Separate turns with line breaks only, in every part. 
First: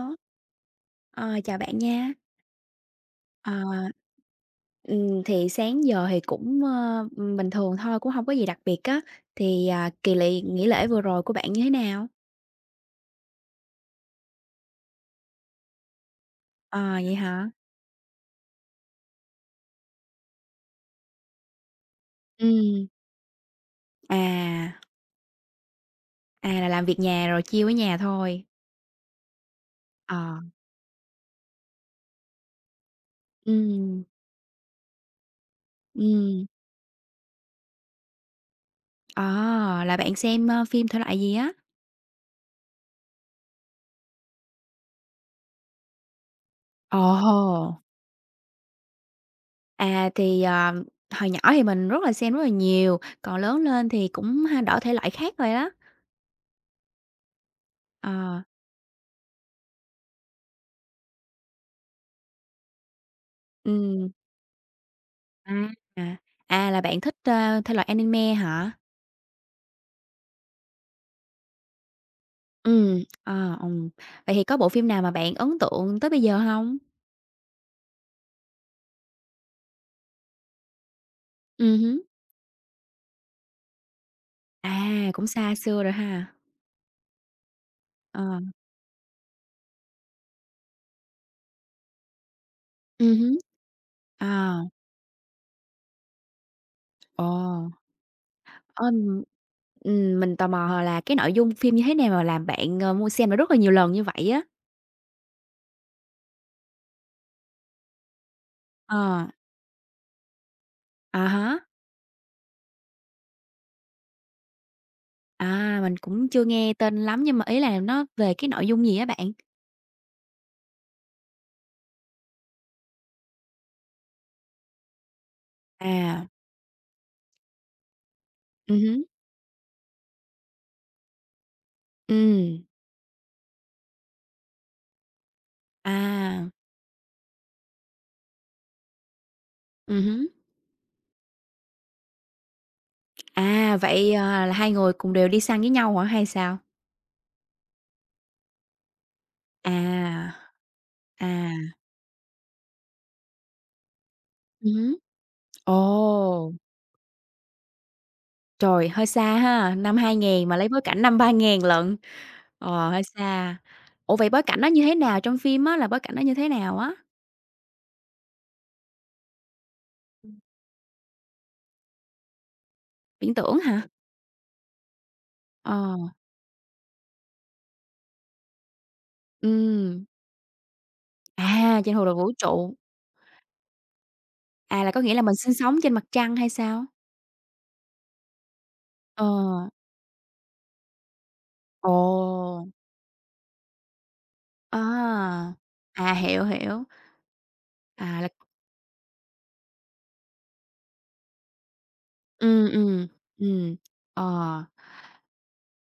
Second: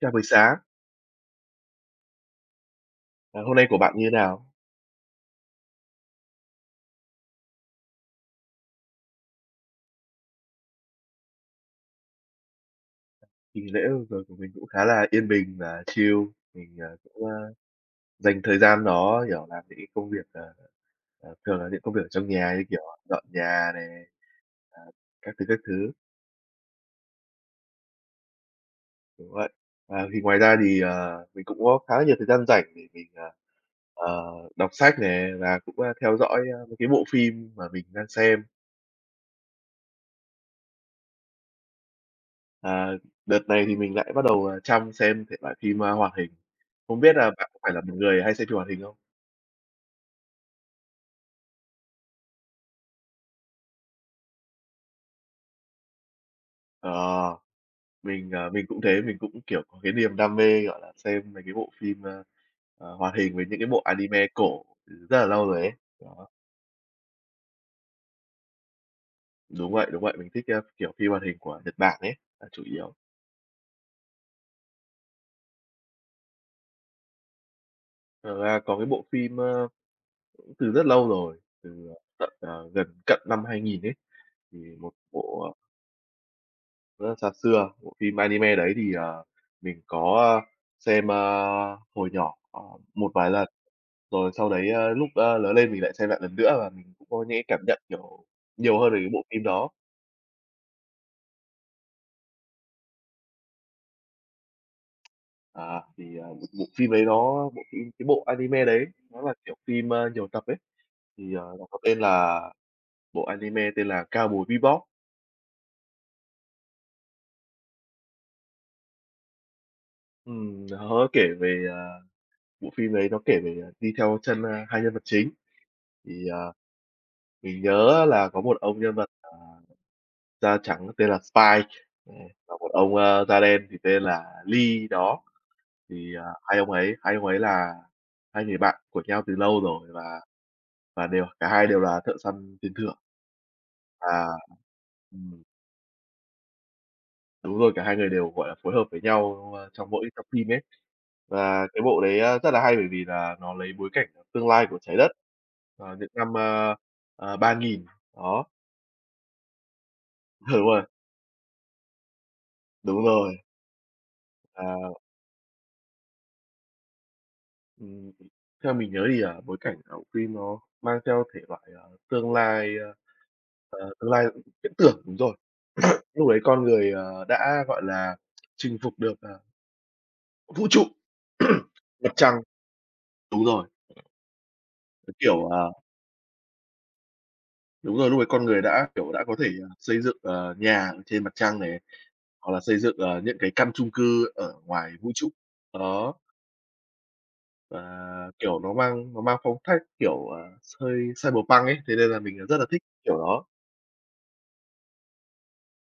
Chào buổi sáng,
Chào bạn nha. Ờ,
hôm nay của bạn như thế nào?
thì sáng giờ thì cũng, bình thường thôi, cũng không có gì đặc biệt á. Thì, kỳ lị nghỉ lễ vừa rồi của bạn như thế nào?
Kỳ nghỉ lễ vừa rồi của mình cũng khá là yên bình và chill. Mình,
Ờ, vậy
cũng,
hả?
dành thời gian đó, kiểu, làm những cái công việc, thường là những công việc ở trong nhà như kiểu
Ừm,
dọn nhà này,
à,
à, các thứ,
là làm việc nhà rồi chiêu ở nhà thôi.
kiểu vậy. À, thì ngoài
Ờ,
ra thì, mình cũng có khá là nhiều thời gian rảnh để mình,
ừm,
đọc sách này và cũng, theo dõi,
ừm,
mấy cái bộ phim mà mình đang xem.
ờ, là bạn xem, phim thể loại gì á?
À, đợt này thì mình lại bắt đầu, chăm xem thể loại phim, hoạt hình. Không biết là bạn có phải
Ồ!
là một người hay xem phim hoạt hình không?
À, thì, ờ, Hồi nhỏ thì mình rất là xem rất là nhiều, còn lớn lên thì cũng ha đổi thể loại khác rồi đó.
Ờ, mình,
Ờ,
mình cũng thế, mình cũng, kiểu, có cái niềm đam mê, gọi là, xem mấy cái bộ phim, hoạt hình với những cái bộ
ừm.
anime cổ rất là lâu
À,
rồi ấy.
à,
Đó,
là bạn thích, thể loại anime hả?
đúng vậy, mình thích, kiểu, phim hoạt hình của Nhật Bản ấy là chủ yếu.
Ừm. Vậy thì có bộ phim nào mà bạn ấn tượng tới bây giờ không?
Thật ra có cái bộ phim, cũng từ rất lâu rồi, từ,
Hứm.
tận, gần cận năm 2000 ấy, thì một
Cũng
bộ,
xa xưa rồi ha.
rất là xa xưa. Bộ phim
Ờ.
anime đấy thì, mình có, xem, hồi nhỏ, một vài
Hứm.
lần. Rồi sau
À,
đấy, lúc, lớn lên mình lại xem lại lần nữa và mình cũng có
ồ,
những cái cảm nhận, kiểu, nhiều hơn về cái bộ
ờm,
phim đó.
mình tò mò là cái nội dung phim như thế nào mà làm bạn, mua xem lại rất là nhiều lần như vậy á?
À, thì, bộ bộ phim đấy nó bộ phim cái bộ anime đấy, nó
Ờ,
là, kiểu, phim, nhiều tập ấy,
à
thì,
hả
nó có tên là bộ anime tên là Cowboy Bebop.
mình cũng chưa nghe tên lắm nhưng mà ý là nó về cái nội dung gì á bạn?
Nó kể về, à bộ phim đấy nó kể về, đi theo chân, hai nhân vật chính.
À,
Thì, mình nhớ là có một
ừm
ông nhân
hứm,
vật, da trắng tên là Spike, ờ, và
ừm,
một ông, da đen thì tên là Lee đó. Thì,
à.
hai ông ấy là hai người bạn của nhau từ lâu rồi và
Hứm.
và đều cả hai đều là thợ săn tiền thưởng.
Vậy,
À,
là hai người cùng đều đi
ừm,
săn với nhau hả hay sao?
đúng rồi, cả hai người đều, gọi là, phối hợp với nhau, trong mỗi trong
À.
phim ấy.
À.
Và cái bộ đấy, rất là hay bởi vì là nó lấy bối cảnh tương lai của
Hứm.
Trái Đất, những năm,
Ồ,
3000, đó.
trời, hơi xa ha, năm 2000 mà
Đúng
lấy bối
rồi,
cảnh năm 3000 lận, hơi
đúng rồi.
xa. Ủa, vậy bối cảnh nó như
À,
thế nào? Trong phim á là bối cảnh nó như thế nào á?
ừm, theo mình nhớ thì, bối cảnh ở bộ phim nó mang theo thể loại, tương lai,
Viễn tưởng hả?
tương lai viễn tưởng, đúng rồi.
Ờ,
Lúc đấy con người, đã, gọi là, chinh phục được,
ừm,
vũ trụ,
Trên hồ
mặt
đồ vũ
trăng
trụ,
đúng rồi,
là có nghĩa
cái
là mình
kiểu,
sinh sống trên mặt trăng hay sao?
đúng rồi, lúc ấy con người đã, kiểu,
Ờ,
đã có thể, xây dựng, nhà ở trên mặt trăng này,
ồ,
hoặc là xây dựng, những cái căn chung cư ở ngoài vũ trụ.
à, À,
Đó,
hiểu, hiểu.
và,
À, là
kiểu, nó mang phong cách, kiểu, hơi cyberpunk ấy, thế nên là mình, rất là
Ừm,
thích
ừm,
kiểu đó.
ừm. Ờ,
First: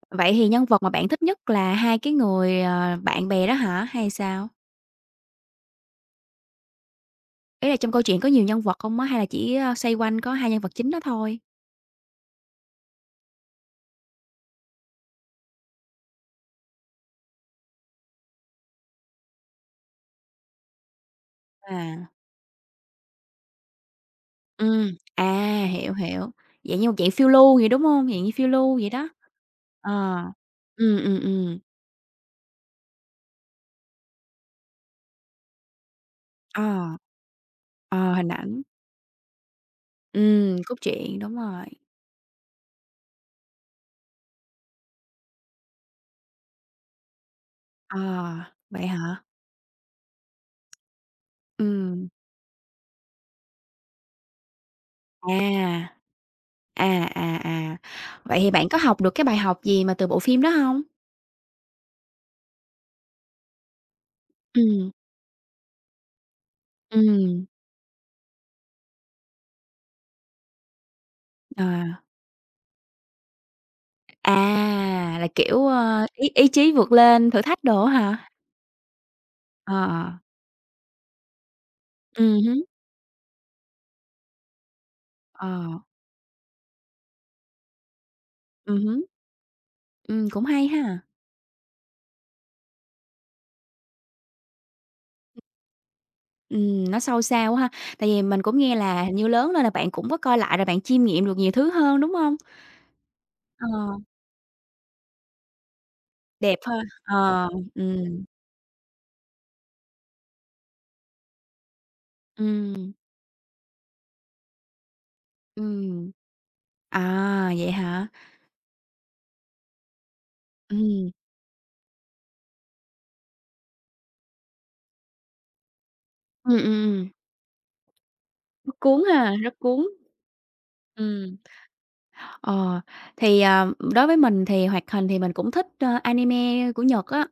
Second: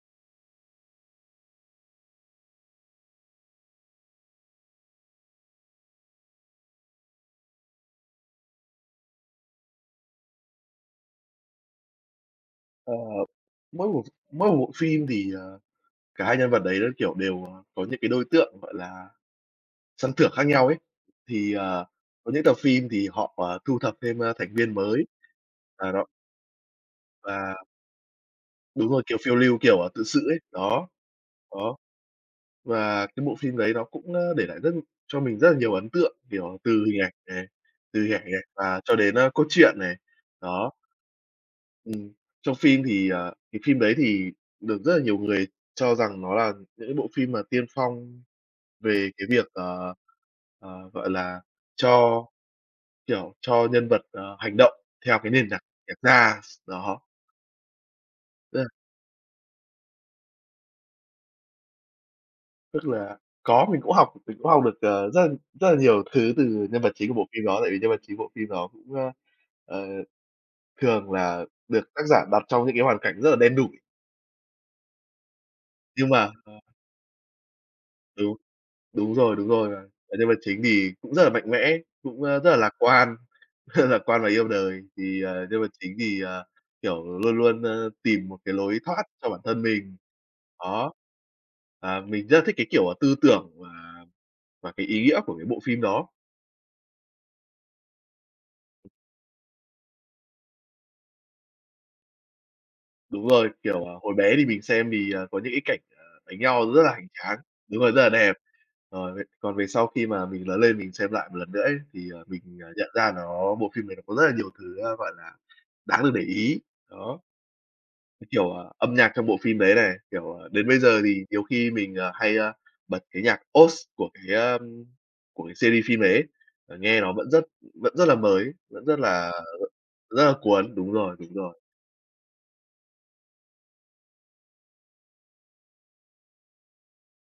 vậy thì nhân vật mà bạn thích nhất là hai cái người, bạn bè đó hả, hay sao? Ý là trong câu chuyện có nhiều nhân vật không á, hay là chỉ, xoay quanh có hai nhân vật chính đó thôi?
Ờ, mỗi một mỗi một bộ phim thì, cả hai nhân vật đấy nó, kiểu, đều, có những cái đối tượng, gọi là sân thưởng khác nhau ấy, thì,
À.
có những tập phim thì họ, thu thập thêm, thành viên mới, và
Hiểu,
đó
hiểu, dạng như một dạng phiêu lưu
và
vậy, đúng hông? Dạng như phiêu lưu vậy
đúng rồi,
đó.
kiểu, phiêu lưu, kiểu, tự
Ờ,
sự ấy, đó,
ừm, ừm, ừm,
đó. Và cái bộ phim đấy nó cũng, để lại rất cho mình rất là nhiều ấn tượng, kiểu,
ờ,
từ hình ảnh này, từ hình
ờ,
ảnh
Hình
này
ảnh,
và cho đến, cốt truyện này, đó.
cốt truyện, đúng rồi.
Ừm, trong phim thì, cái phim đấy thì được rất là nhiều người cho rằng nó là những cái bộ phim mà tiên
Ờ,
phong
vậy
về
hả?
cái việc, gọi là,
Ừm,
cho kiểu, cho nhân vật, hành động theo cái nền nhạc
à.
nhạc ra. Đó,
À, à, à. Vậy thì
tức
bạn có
là
học được cái bài học gì mà từ bộ phim đó hông?
tức là có mình cũng học được,
Ừm,
rất là nhiều thứ từ nhân vật chính của bộ
ừm,
phim đó, tại vì nhân vật chính bộ phim đó cũng, ờ, thường là được
à,
tác giả đặt trong những cái hoàn cảnh rất là đen đủi,
là, kiểu,
nhưng
ý
mà
ý chí vượt lên thử thách đồ á
ừ.
hả?
Đúng rồi, đúng rồi.
Ờ, ờ,
Và nhân vật chính thì cũng rất là mạnh mẽ, cũng,
ừm
rất là
hứm,
lạc quan, rất là lạc quan và yêu đời. Thì,
ờ,
nhân vật chính thì, kiểu, luôn luôn, tìm một cái
ừm
lối thoát
hứm,
cho bản thân mình.
Cũng hay
Đó.
ha.
Và mình rất là thích cái kiểu, tư tưởng và cái ý nghĩa của cái bộ phim đó.
Nó sâu xa quá ha, tại vì mình cũng nghe là hình như lớn lên là bạn cũng có coi lại rồi bạn chiêm nghiệm được nhiều thứ hơn, đúng hông?
Đúng rồi,
Ờ,
kiểu, à, hồi bé thì mình xem thì, có những cái cảnh, đánh
Đẹp
nhau
ha,
rất là hoành tráng
ờ,
đúng rồi, rất là
ừm,
đẹp. Rồi về còn về sau khi mà mình lớn lên mình xem lại một lần nữa ấy, thì, mình, nhận
ừm,
ra nó bộ phim này nó có rất là nhiều thứ, gọi là, đáng
ừm.
được để ý. Đó,
À, vậy hả?
như kiểu, âm nhạc trong bộ phim đấy này, kiểu, đến bây giờ
Ừm,
thì nhiều khi mình, hay, bật cái nhạc OST của cái, của cái series phim đấy ấy,
ừm,
nghe
ừm.
nó vẫn rất là mới,
Rất
vẫn rất
cuốn
là
ha, rất cuốn.
rất là cuốn. Đúng rồi, đúng
Ừm,
rồi.
ờ, thì, đối với mình thì hoạt hình thì mình cũng thích, anime của Nhật á,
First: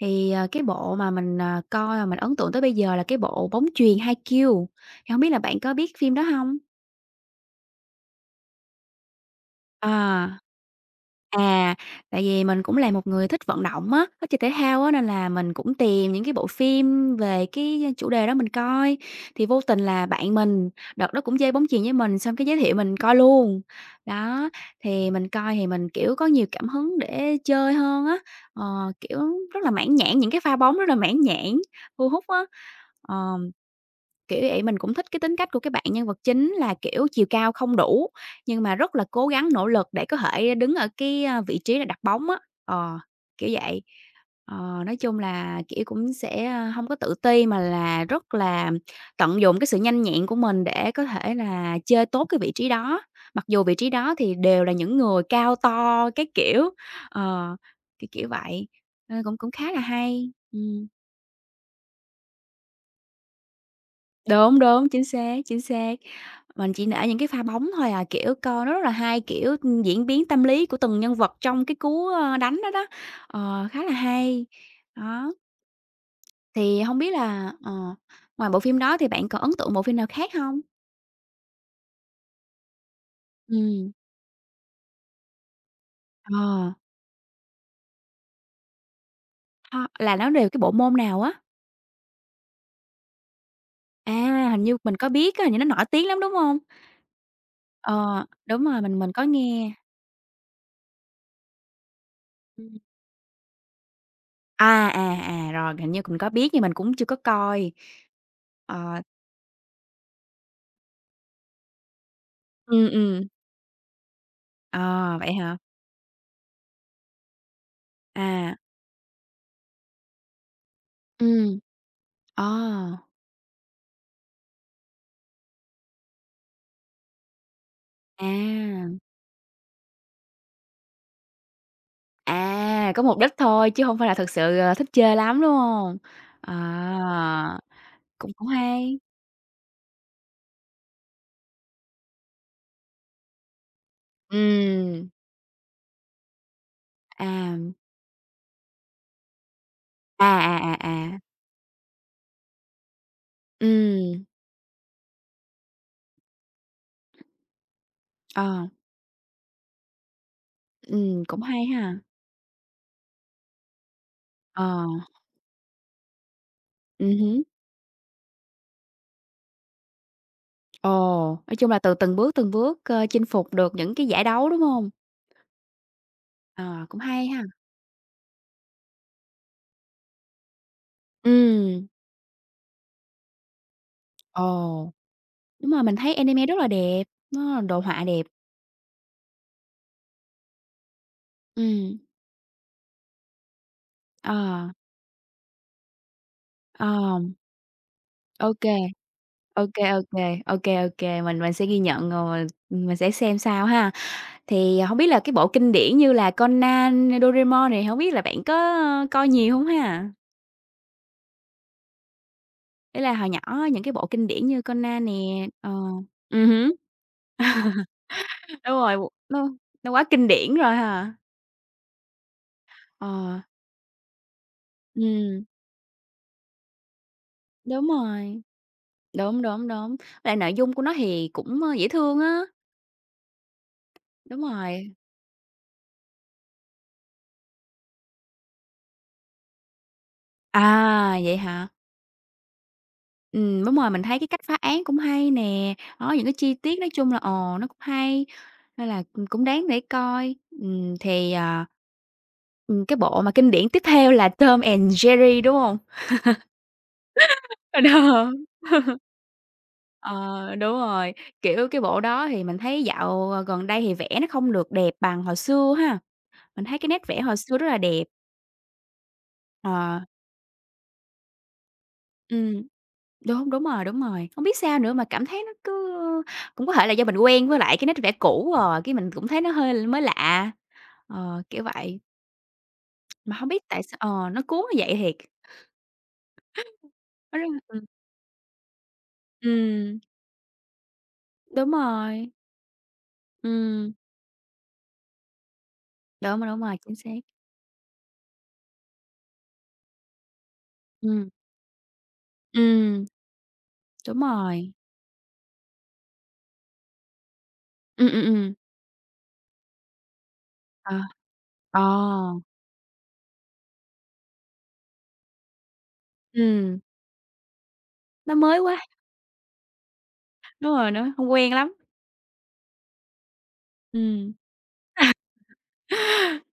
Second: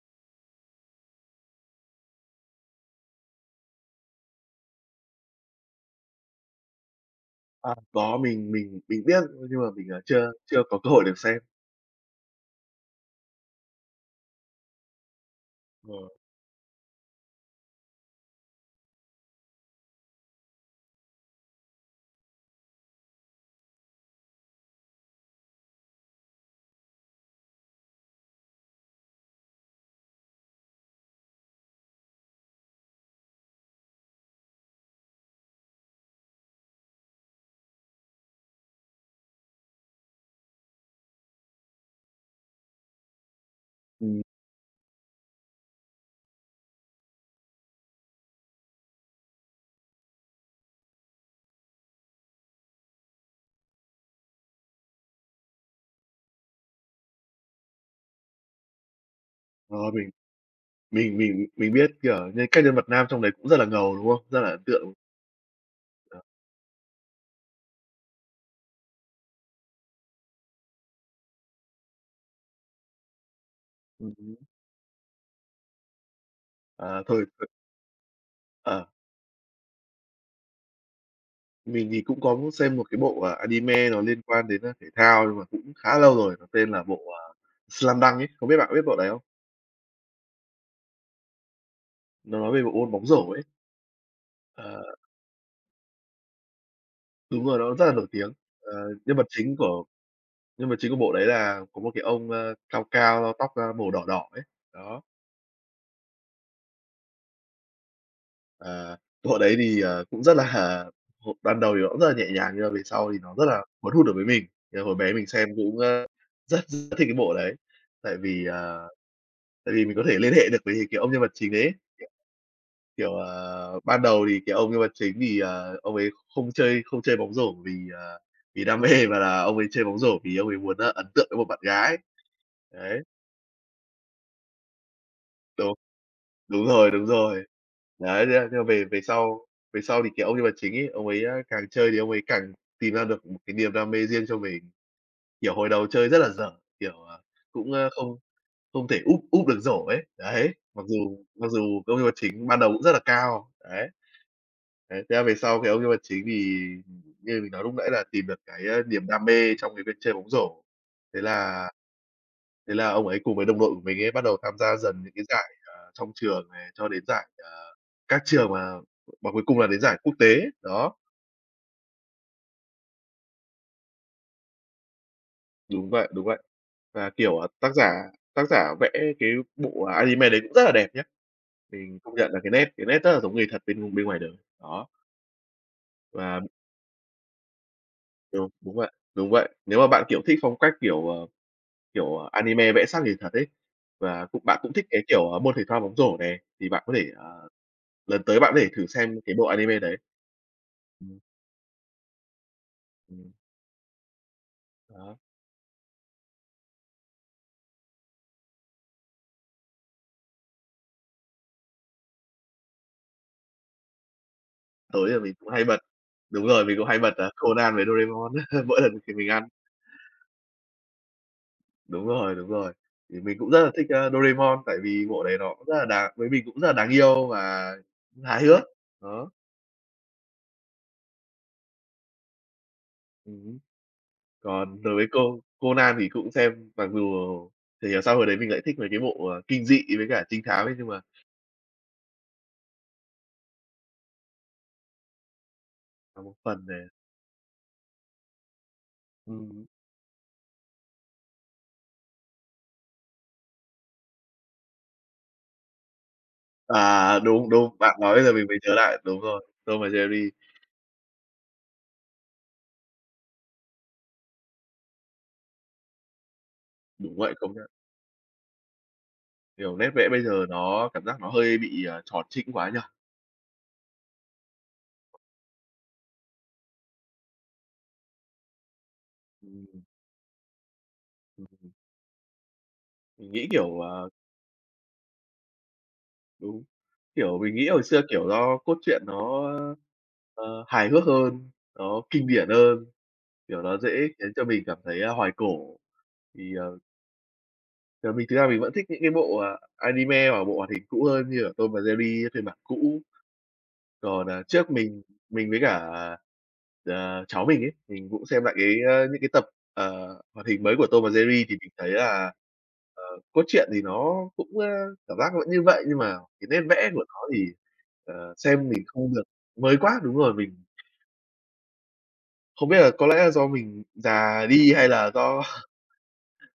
thì, cái bộ mà mình, coi mà mình ấn tượng tới bây giờ là cái bộ Bóng chuyền Haikyuu, thì không biết là bạn có biết phim đó không?
À, có, mình biết, nhưng mà mình, chưa
À.
chưa có cơ hội được xem.
À, tại vì mình cũng là một người thích vận động á, thích chơi thể thao á, nên là mình cũng
Ờ.
tìm những cái bộ phim về cái chủ đề đó mình coi. Thì vô tình là bạn mình, đợt đó cũng chơi bóng chuyền với mình, xong cái giới thiệu mình coi luôn. Đó, thì mình coi thì mình, kiểu, có nhiều cảm hứng để chơi hơn á, kiểu, rất là mãn nhãn, những cái pha bóng rất là mãn nhãn, thu hút á, ờ. Kiểu vậy, mình cũng thích cái tính cách của cái bạn nhân vật chính là, kiểu, chiều cao không đủ, nhưng mà rất là cố gắng nỗ lực để có thể đứng ở cái, vị trí là đặt bóng á, ờ, kiểu vậy.
Ừm,
Nói chung là, kiểu, cũng sẽ, hông có tự ti mà là rất là tận dụng cái sự nhanh nhẹn của mình để có thể là chơi tốt cái vị trí đó, mặc dù vị trí đó thì đều là những người cao to cái kiểu, ờ, kiểu, kiểu vậy, nên cũng cũng khá là
rồi mình
hay. Ừm.
mình mình mình biết, kiểu như, các nhân vật nam trong đấy cũng rất là ngầu, đúng không? Rất là
Đúng,
ấn
đúng,
tượng.
chính xác, chính xác.
Ờ.
Mình chỉ nể những cái pha bóng thôi à, kiểu, coi nó rất là hay, kiểu, diễn biến tâm lý của từng nhân vật trong cái cú, đánh đó đó, khá là
Hứm.
hay. Đó, thì hông
À,
biết
thôi thôi
là, ngoài bộ phim
ờ,
đó thì bạn còn ấn tượng bộ phim nào khác hông?
mình thì cũng có xem một cái bộ, anime
Ừm.
nó liên quan đến, thể thao nhưng mà cũng khá lâu rồi, nó tên
Ờ,
là bộ, Slam Dunk ấy, không biết bạn có biết bộ đấy không?
Ho là nó đều cái bộ môn nào á?
Nó nói về bộ môn bóng rổ ấy.
À, hình
Ờ,
như mình có biết á, hình như nó nổi tiếng lắm, đúng hông?
đúng rồi, nó rất là nổi
Ờ,
tiếng.
đúng
Ờ,
rồi, mình
nhân
có
vật chính
nghe.
của nhân vật chính của bộ đấy là có một cái ông,
Ừm.
cao cao, tóc, màu đỏ đỏ ấy,
À,
đó.
à, à, rồi, hình như mình có biết nhưng mình cũng chưa có coi. Ờ,
Ờ, bộ đấy thì, cũng rất là hồi ban đầu thì nó cũng rất là nhẹ nhàng nhưng mà về
ừm,
sau thì
ừm.
nó rất là cuốn hút đối với mình. Thì hồi bé
Ờ,
mình
vậy
xem
hả?
cũng, rất rất thích cái bộ đấy, tại vì,
À.
tại vì mình có thể liên hệ được với cái ông nhân vật chính
Ừm.
ấy.
Ờ.
Kiểu, ban đầu thì cái ông nhân vật chính thì, ông ấy không chơi bóng rổ vì, vì đam
À,
mê mà là ông ấy chơi bóng rổ vì ông ấy muốn, ấn tượng với một bạn gái.
à,
Đấy,
có mục đích thôi chứ hông phải là thực sự, thích chơi lắm, đúng
đúng
hông?
Đúng rồi, đúng rồi.
À,
Đấy,
cũng
thế
cũng
là thế là về
hay.
về sau thì cái ông nhân vật chính ấy, ông ấy, càng chơi thì ông ấy càng tìm ra được một cái niềm đam mê riêng cho mình.
Ừm,
Kiểu, hồi đầu chơi rất là dở, kiểu,
à,
cũng, không không thể úp úp được rổ ấy,
à,
đấy,
à,
mặc
à, à,
dù mặc dù ông nhân vật chính ban đầu cũng rất là cao, đấy.
ừm,
Đấy, thế là về sau cái ông nhân vật chính thì như mình nói lúc nãy là tìm được cái,
ờ,
niềm đam mê trong cái việc chơi bóng rổ. Thế
Cũng hay
là
ha.
Thế là ông ấy cùng với đồng đội của mình ấy bắt đầu tham gia
Ờ,
dần những cái giải, trong trường này, cho đến
ừm
giải,
hứm,
các trường mà cuối cùng là đến giải quốc tế. Đó,
Ồ, nói chung là từ từng bước, chinh phục được những cái giải đấu, đúng hông?
đúng vậy, đúng vậy.
Ờ, cũng
Và,
hay
kiểu,
ha.
à, tác giả vẽ cái bộ anime đấy cũng rất là đẹp nhá.
Ừm,
Mình công nhận là cái nét rất là giống người thật bên bên ngoài đời. Đó,
Ồ, đúng rồi, mình thấy
và
anime rất là đẹp, nó đồ họa đẹp,
đúng, đúng vậy, đúng vậy. Nếu mà bạn, kiểu, thích phong cách, kiểu, ờ,
ừm,
kiểu, ờ, anime vẽ sát người thật ấy, và cũng bạn
ờ.
cũng thích cái, kiểu, môn thể thao bóng rổ này, thì bạn
Ờ,
có thể, lần tới bạn
ok
có thể thử xem cái bộ
ok
anime đấy.
ok ok
Ừ.
ô mình sẽ ghi nhận rồi mình sẽ
Ừm,
xem sao ha. Thì hổng biết
đó,
là cái bộ kinh điển như là Conan, Doraemon này, hổng biết là bạn có, coi nhiều hông ha? Ý là hồi nhỏ á, những cái bộ kinh điển như Conan
tối
nè,
là mình cũng hay
ờ,
bật đúng rồi,
hứm.
mình cũng hay bật, Conan với Doraemon
Đúng
mỗi lần
rồi,
khi mình
nó
ăn.
nó quá kinh điển rồi ha.
Đúng rồi, đúng rồi. Thì mình
Ờ,
cũng rất là thích, Doraemon tại vì bộ đấy
ừm,
nó cũng rất là đáng với mình cũng rất là đáng yêu và
Đúng rồi,
hài hước. Đó,
đúng, đúng, đúng, với lại nội dung của nó thì cũng, dễ thương á,
hứm.
đúng
Còn
rồi.
đối với cô Conan thì cũng xem, mặc dù chả hiểu sao hồi đấy mình lại thích mấy cái bộ, kinh dị với cả trinh thám ấy, nhưng mà
À, vậy hả? Đúng rồi, mình thấy cái cách phá án cũng hay nè, đó,
có
những cái
một
chi
phần
tiết nói
nà
chung là, nó cũng hay, nên là, cũng
ừm,
đáng để coi. Ừm, thì, ờ, cái bộ mà kinh điển tiếp theo là Tom and Jerry, đúng hông?
đúng, đúng,
Ờ,
bạn nói bây
đó.
giờ mình mới nhớ lại, đúng rồi, Tom và Jerry.
Ờ, Đúng rồi, kiểu, cái bộ đó thì mình thấy dạo, gần đây thì vẽ nó không được đẹp bằng hồi xưa ha, mình thấy cái nét
Đúng
vẽ
vậy,
hồi
không.
xưa rất là đẹp.
Kiểu, nét
Ờ,
vẽ bây giờ nó cảm giác nó hơi bị, tròn trĩnh
ừm,
quá nhỉ?
Đúng, đúng rồi, hông biết sao nữa mà cảm thấy nó cứ cũng có thể là do mình quen với lại cái nét vẽ cũ rồi, cái mình cũng thấy nó
Ừm,
hơi mới lạ. Ờ, kiểu vậy,
mình
mà
nghĩ,
hông biết
kiểu,
tại sao nó cuốn như vậy thiệt.
đúng,
Nó
kiểu,
rất
mình nghĩ hồi xưa, kiểu, do cốt truyện nó,
ừm,
hài hước hơn,
đúng
nó kinh
rồi,
điển hơn, kiểu, nó dễ
ừm,
khiến cho mình cảm thấy, hoài cổ.
đúng rồi,
Thì,
đúng rồi,
ờ,
chính xác.
ờ, mình thực ra mình vẫn thích những cái bộ, anime hoặc bộ hoạt hình cũ hơn
Ừm,
như là Tom và Jerry phiên bản cũ.
ừm, đúng
Còn nà trước
rồi.
mình với cả, cháu mình ấy, mình
Ừm, ừm,
cũng xem
ừm,
lại cái, những cái tập, ờ, hoạt hình mới của
ờ,
Tom và Jerry thì mình
ờ,
thấy là, ờ, cốt truyện thì nó cũng, cảm giác vẫn như vậy, nhưng mà cái nét
ừm,
vẽ của nó thì,
nó mới
xem
quá,
mình không được mới quá. Đúng rồi, mình
đúng rồi, nó hông quen lắm,
không biết là có lẽ là do mình
ừm.
già đi hay là do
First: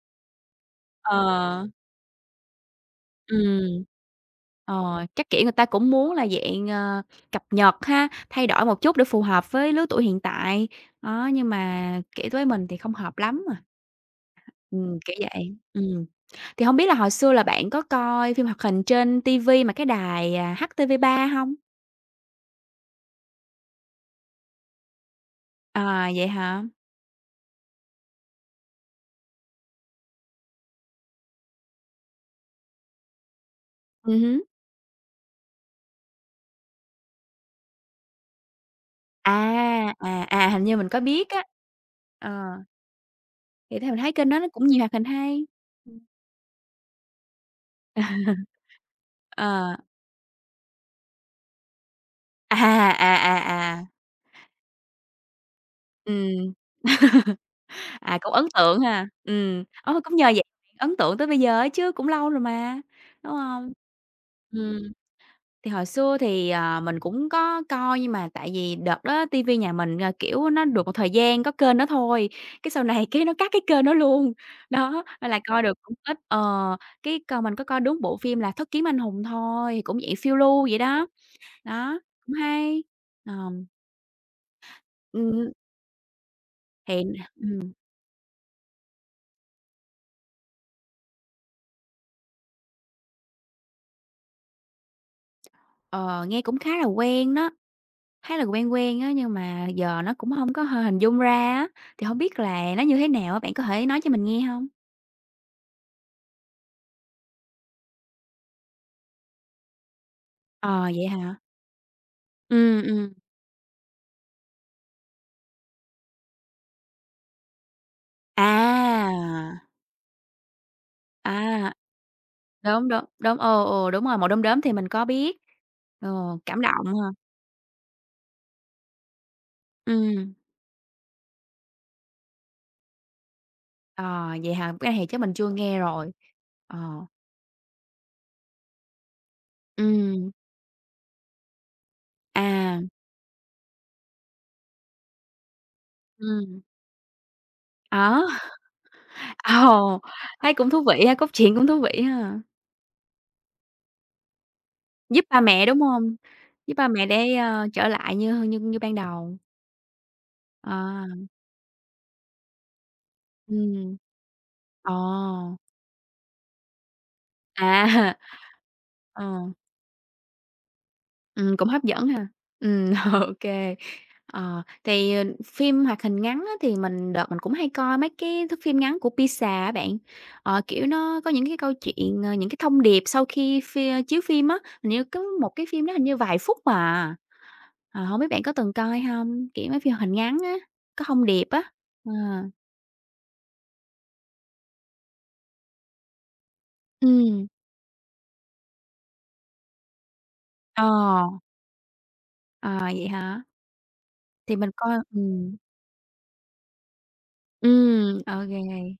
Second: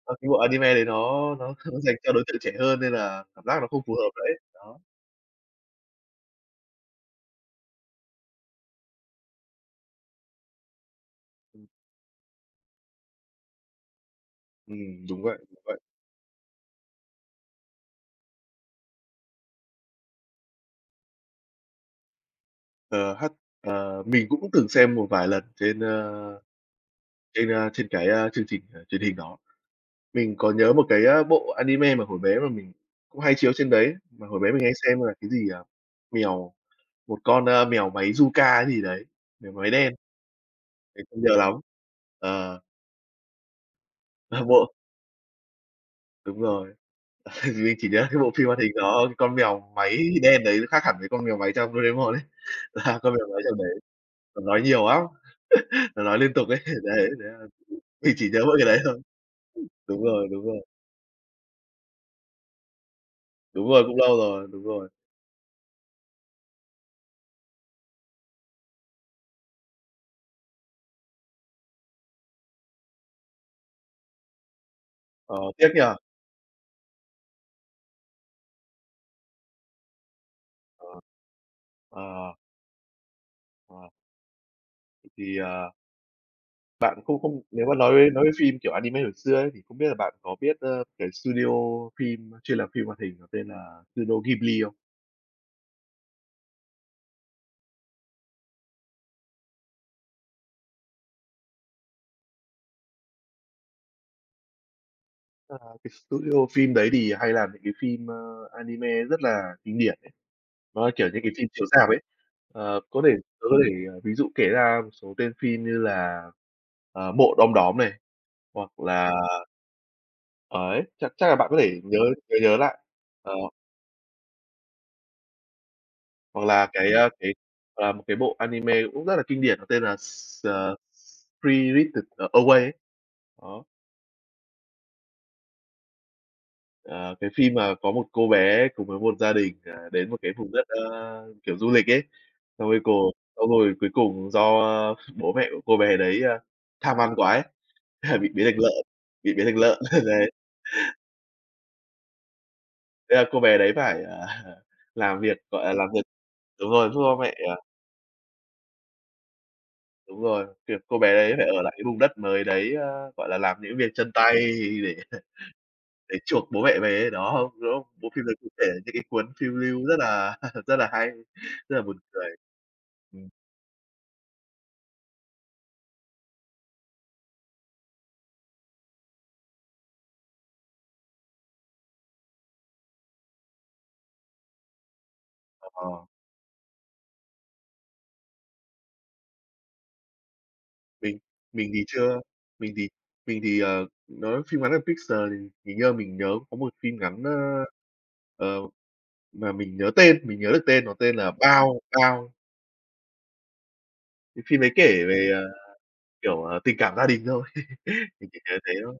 do cái bộ anime đấy nó
Ờ,
nó dành cho đối tượng trẻ hơn nên là cảm
ừm,
giác nó không phù hợp đấy ấy. Đó,
Chắc, kiểu, người ta cũng muốn là dạng, cập nhật ha, thay đổi một chút để phù hợp với lứa tuổi hiện tại, đó, nhưng mà, kiểu, với mình thì không hợp lắm à. Kiểu
đúng vậy,
vậy.
đúng vậy.
Ừm. Thì hông biết là hồi xưa là bạn có coi phim hoạt hình trên ti vi mà cái đài, HTV3 hông?
Ờ, hát mình cũng từng xem một vài lần trên,
À, vậy hả?
trên, trên cái, chương trình, truyền hình đó, mình có nhớ một cái, bộ anime mà hồi bé mà mình cũng hay chiếu trên đấy, mà hồi
Hứm.
bé mình hay xem là cái gì, mèo một con, mèo máy Zuka hay gì đấy, mèo máy đen,
À, à, à, hình như mình có
mình không
biết
nhớ
á.
lắm.
Ờ,
Ờ,
thì mình thấy kênh đó
ờ,
nó cũng
bộ
nhiều hoạt hình hay. Ừm.
đúng rồi, mình chỉ nhớ cái bộ phim hoạt hình đó, cái con mèo
Ờ.
máy đen đấy nó khác hẳn với con mèo máy trong Doraemon ấy,
À, à,
là con mèo máy trong đấy
à, à.
nó nói nhiều lắm, nó nói liên tục
Ừm.
ấy, đấy, đấy là mình
À,
chỉ
cũng
nhớ
ấn
mỗi cái đấy
tượng
thôi.
ha.
Đúng
Cũng nhờ
rồi,
vậy
đúng rồi,
ấn tượng tới bây giờ ấy chứ, cũng lâu rồi mà, đúng
đúng
hông?
rồi, cũng lâu rồi, đúng
Ừm.
rồi.
Thì hồi xưa thì, mình cũng có coi, nhưng mà tại vì đợt đó tivi nhà mình, kiểu, nó được một thời gian có kênh đó thôi, cái sau này cái nó cắt cái kênh đó luôn. Đó, nên
Ờ,
là coi
tiếc
được
nhỉ?
cũng ít. Ờ, cái còn mình có coi đúng bộ phim là Thất Kiếm Anh Hùng thôi, cũng dạng phiêu lưu vậy
Ờ.
đó, đó, cũng
Ờ,
hay. Ờm,
ờ, thì,
ừm,
ờ, bạn
thì
không không nếu
ừm,
mà nói về nói với phim, kiểu, anime hồi xưa ấy, thì không biết là bạn có biết, cái studio phim chuyên làm phim hoạt hình nó tên là Studio Ghibli không?
ờ, Nghe cũng khá là quen đó, khá là quen quen á, nhưng mà giờ nó cũng không có hình dung ra á, thì không biết là nó như thế nào á, bạn có thể nói cho mình nghe không.
Ờ, cái studio phim đấy thì hay làm những cái phim, anime rất là kinh điển ấy,
Ờ,
nó là,
vậy
kiểu, những cái
hả?
phim chiếu rạp ấy. Ờ,
Ừm,
có thể
ừm.
tớ có thể, ví dụ kể ra một số tên phim như là, Mộ Đom Đóm này, hoặc là
À,
ấy, chắc chắc là bạn có
à,
thể nhớ nhớ nhớ lại.
đúng, đúng,
Ờ.
đúng, ừ, ừ, đúng rồi, Màu Đom Đóm thì mình có biết. Ờ,
Hoặc
cảm
là
động
cái,
ha.
cái, một cái bộ anime cũng rất là kinh điển, nó tên là
Ừm,
S Spirited Away ấy. Đó,
ờ, Vậy hả? Cái này chắc mình chưa nghe rồi. Ờ,
ờ, cái phim mà có một cô bé cùng với một gia đình, đến một
ừm,
cái vùng đất, kiểu, du lịch ấy, xong
à,
rồi cô xong rồi cuối cùng do bố mẹ của cô bé đấy,
ừm,
tham ăn quá ấy, thế là
Đó,
bị biến thành lợn, bị biến thành lợn.
ồ,
Đấy,
thấy cũng thú vị ha, cốt truyện cũng thú vị ha.
thế là cô bé đấy phải, làm
Giúp
việc,
ba
gọi
mẹ,
là,
đúng
làm việc
hông?
đúng
Giúp ba
rồi, giúp
mẹ
bố mẹ.
để, trở lại như như như ban đầu.
Đúng rồi, kiểu, cô
À,
bé đấy phải ở lại cái vùng đất mới đấy, gọi là, làm những việc
ừm,
chân tay để
ồ,
để chuộc bố mẹ về ấy, đó, đúng
à.
không? Bộ phim đấy cũng kể những cái cuốn phiêu
Ờ.
lưu rất là rất là hay,
Cũng
rất là
hấp
buồn
dẫn ha.
cười.
Ừm,
Ừm,
ô Phim hoạt hình ngắn á thì mình đợt mình cũng hay coi mấy cái thước phim ngắn của Pixar á bạn. Ờ, kiểu, nó có những cái câu chuyện, những cái thông điệp sau khi chiếu phim á, hình như có một cái phim
ờ,
đó hình như vài phút mà. Ờ, hổng biết bạn có từng coi không. Kiểu, mấy phim hoạt hình ngắn á, có
mình
thông điệp á.
thì
Ờ,
chưa mình thì mình thì, nói phim ngắn của Pixar thì hình như là mình nhớ có một phim ngắn,
ừm,
ờ, mà mình nhớ tên, mình nhớ được
ờ,
tên, nó tên là Bao, Bao,
ờ, vậy hả?
cái
Thì
phim
mình
ấy
coi
kể về, kiểu, tình cảm gia đình thôi, mình
ô.
chỉ nhớ thế thôi.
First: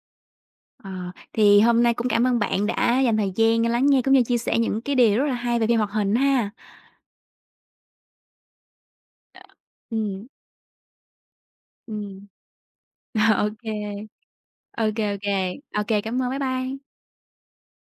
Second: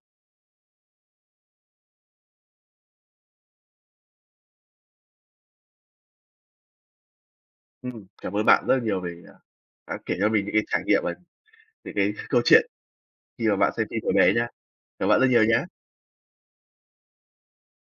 Ờ, thì hôm nay cũng cảm ơn bạn đã dành thời gian lắng nghe cũng như chia sẻ những cái điều rất là hay về phim hoạt hình ha.
Cảm ơn bạn rất là nhiều vì, đã kể
Ừm,
cho mình những cái trải nghiệm và những cái
ừm,
câu chuyện khi mà
ok
bạn xem phim hồi bé nha.
ok
Cảm ơn bạn rất nhiều nhá.
Ô kê, cảm ơn, bye bye.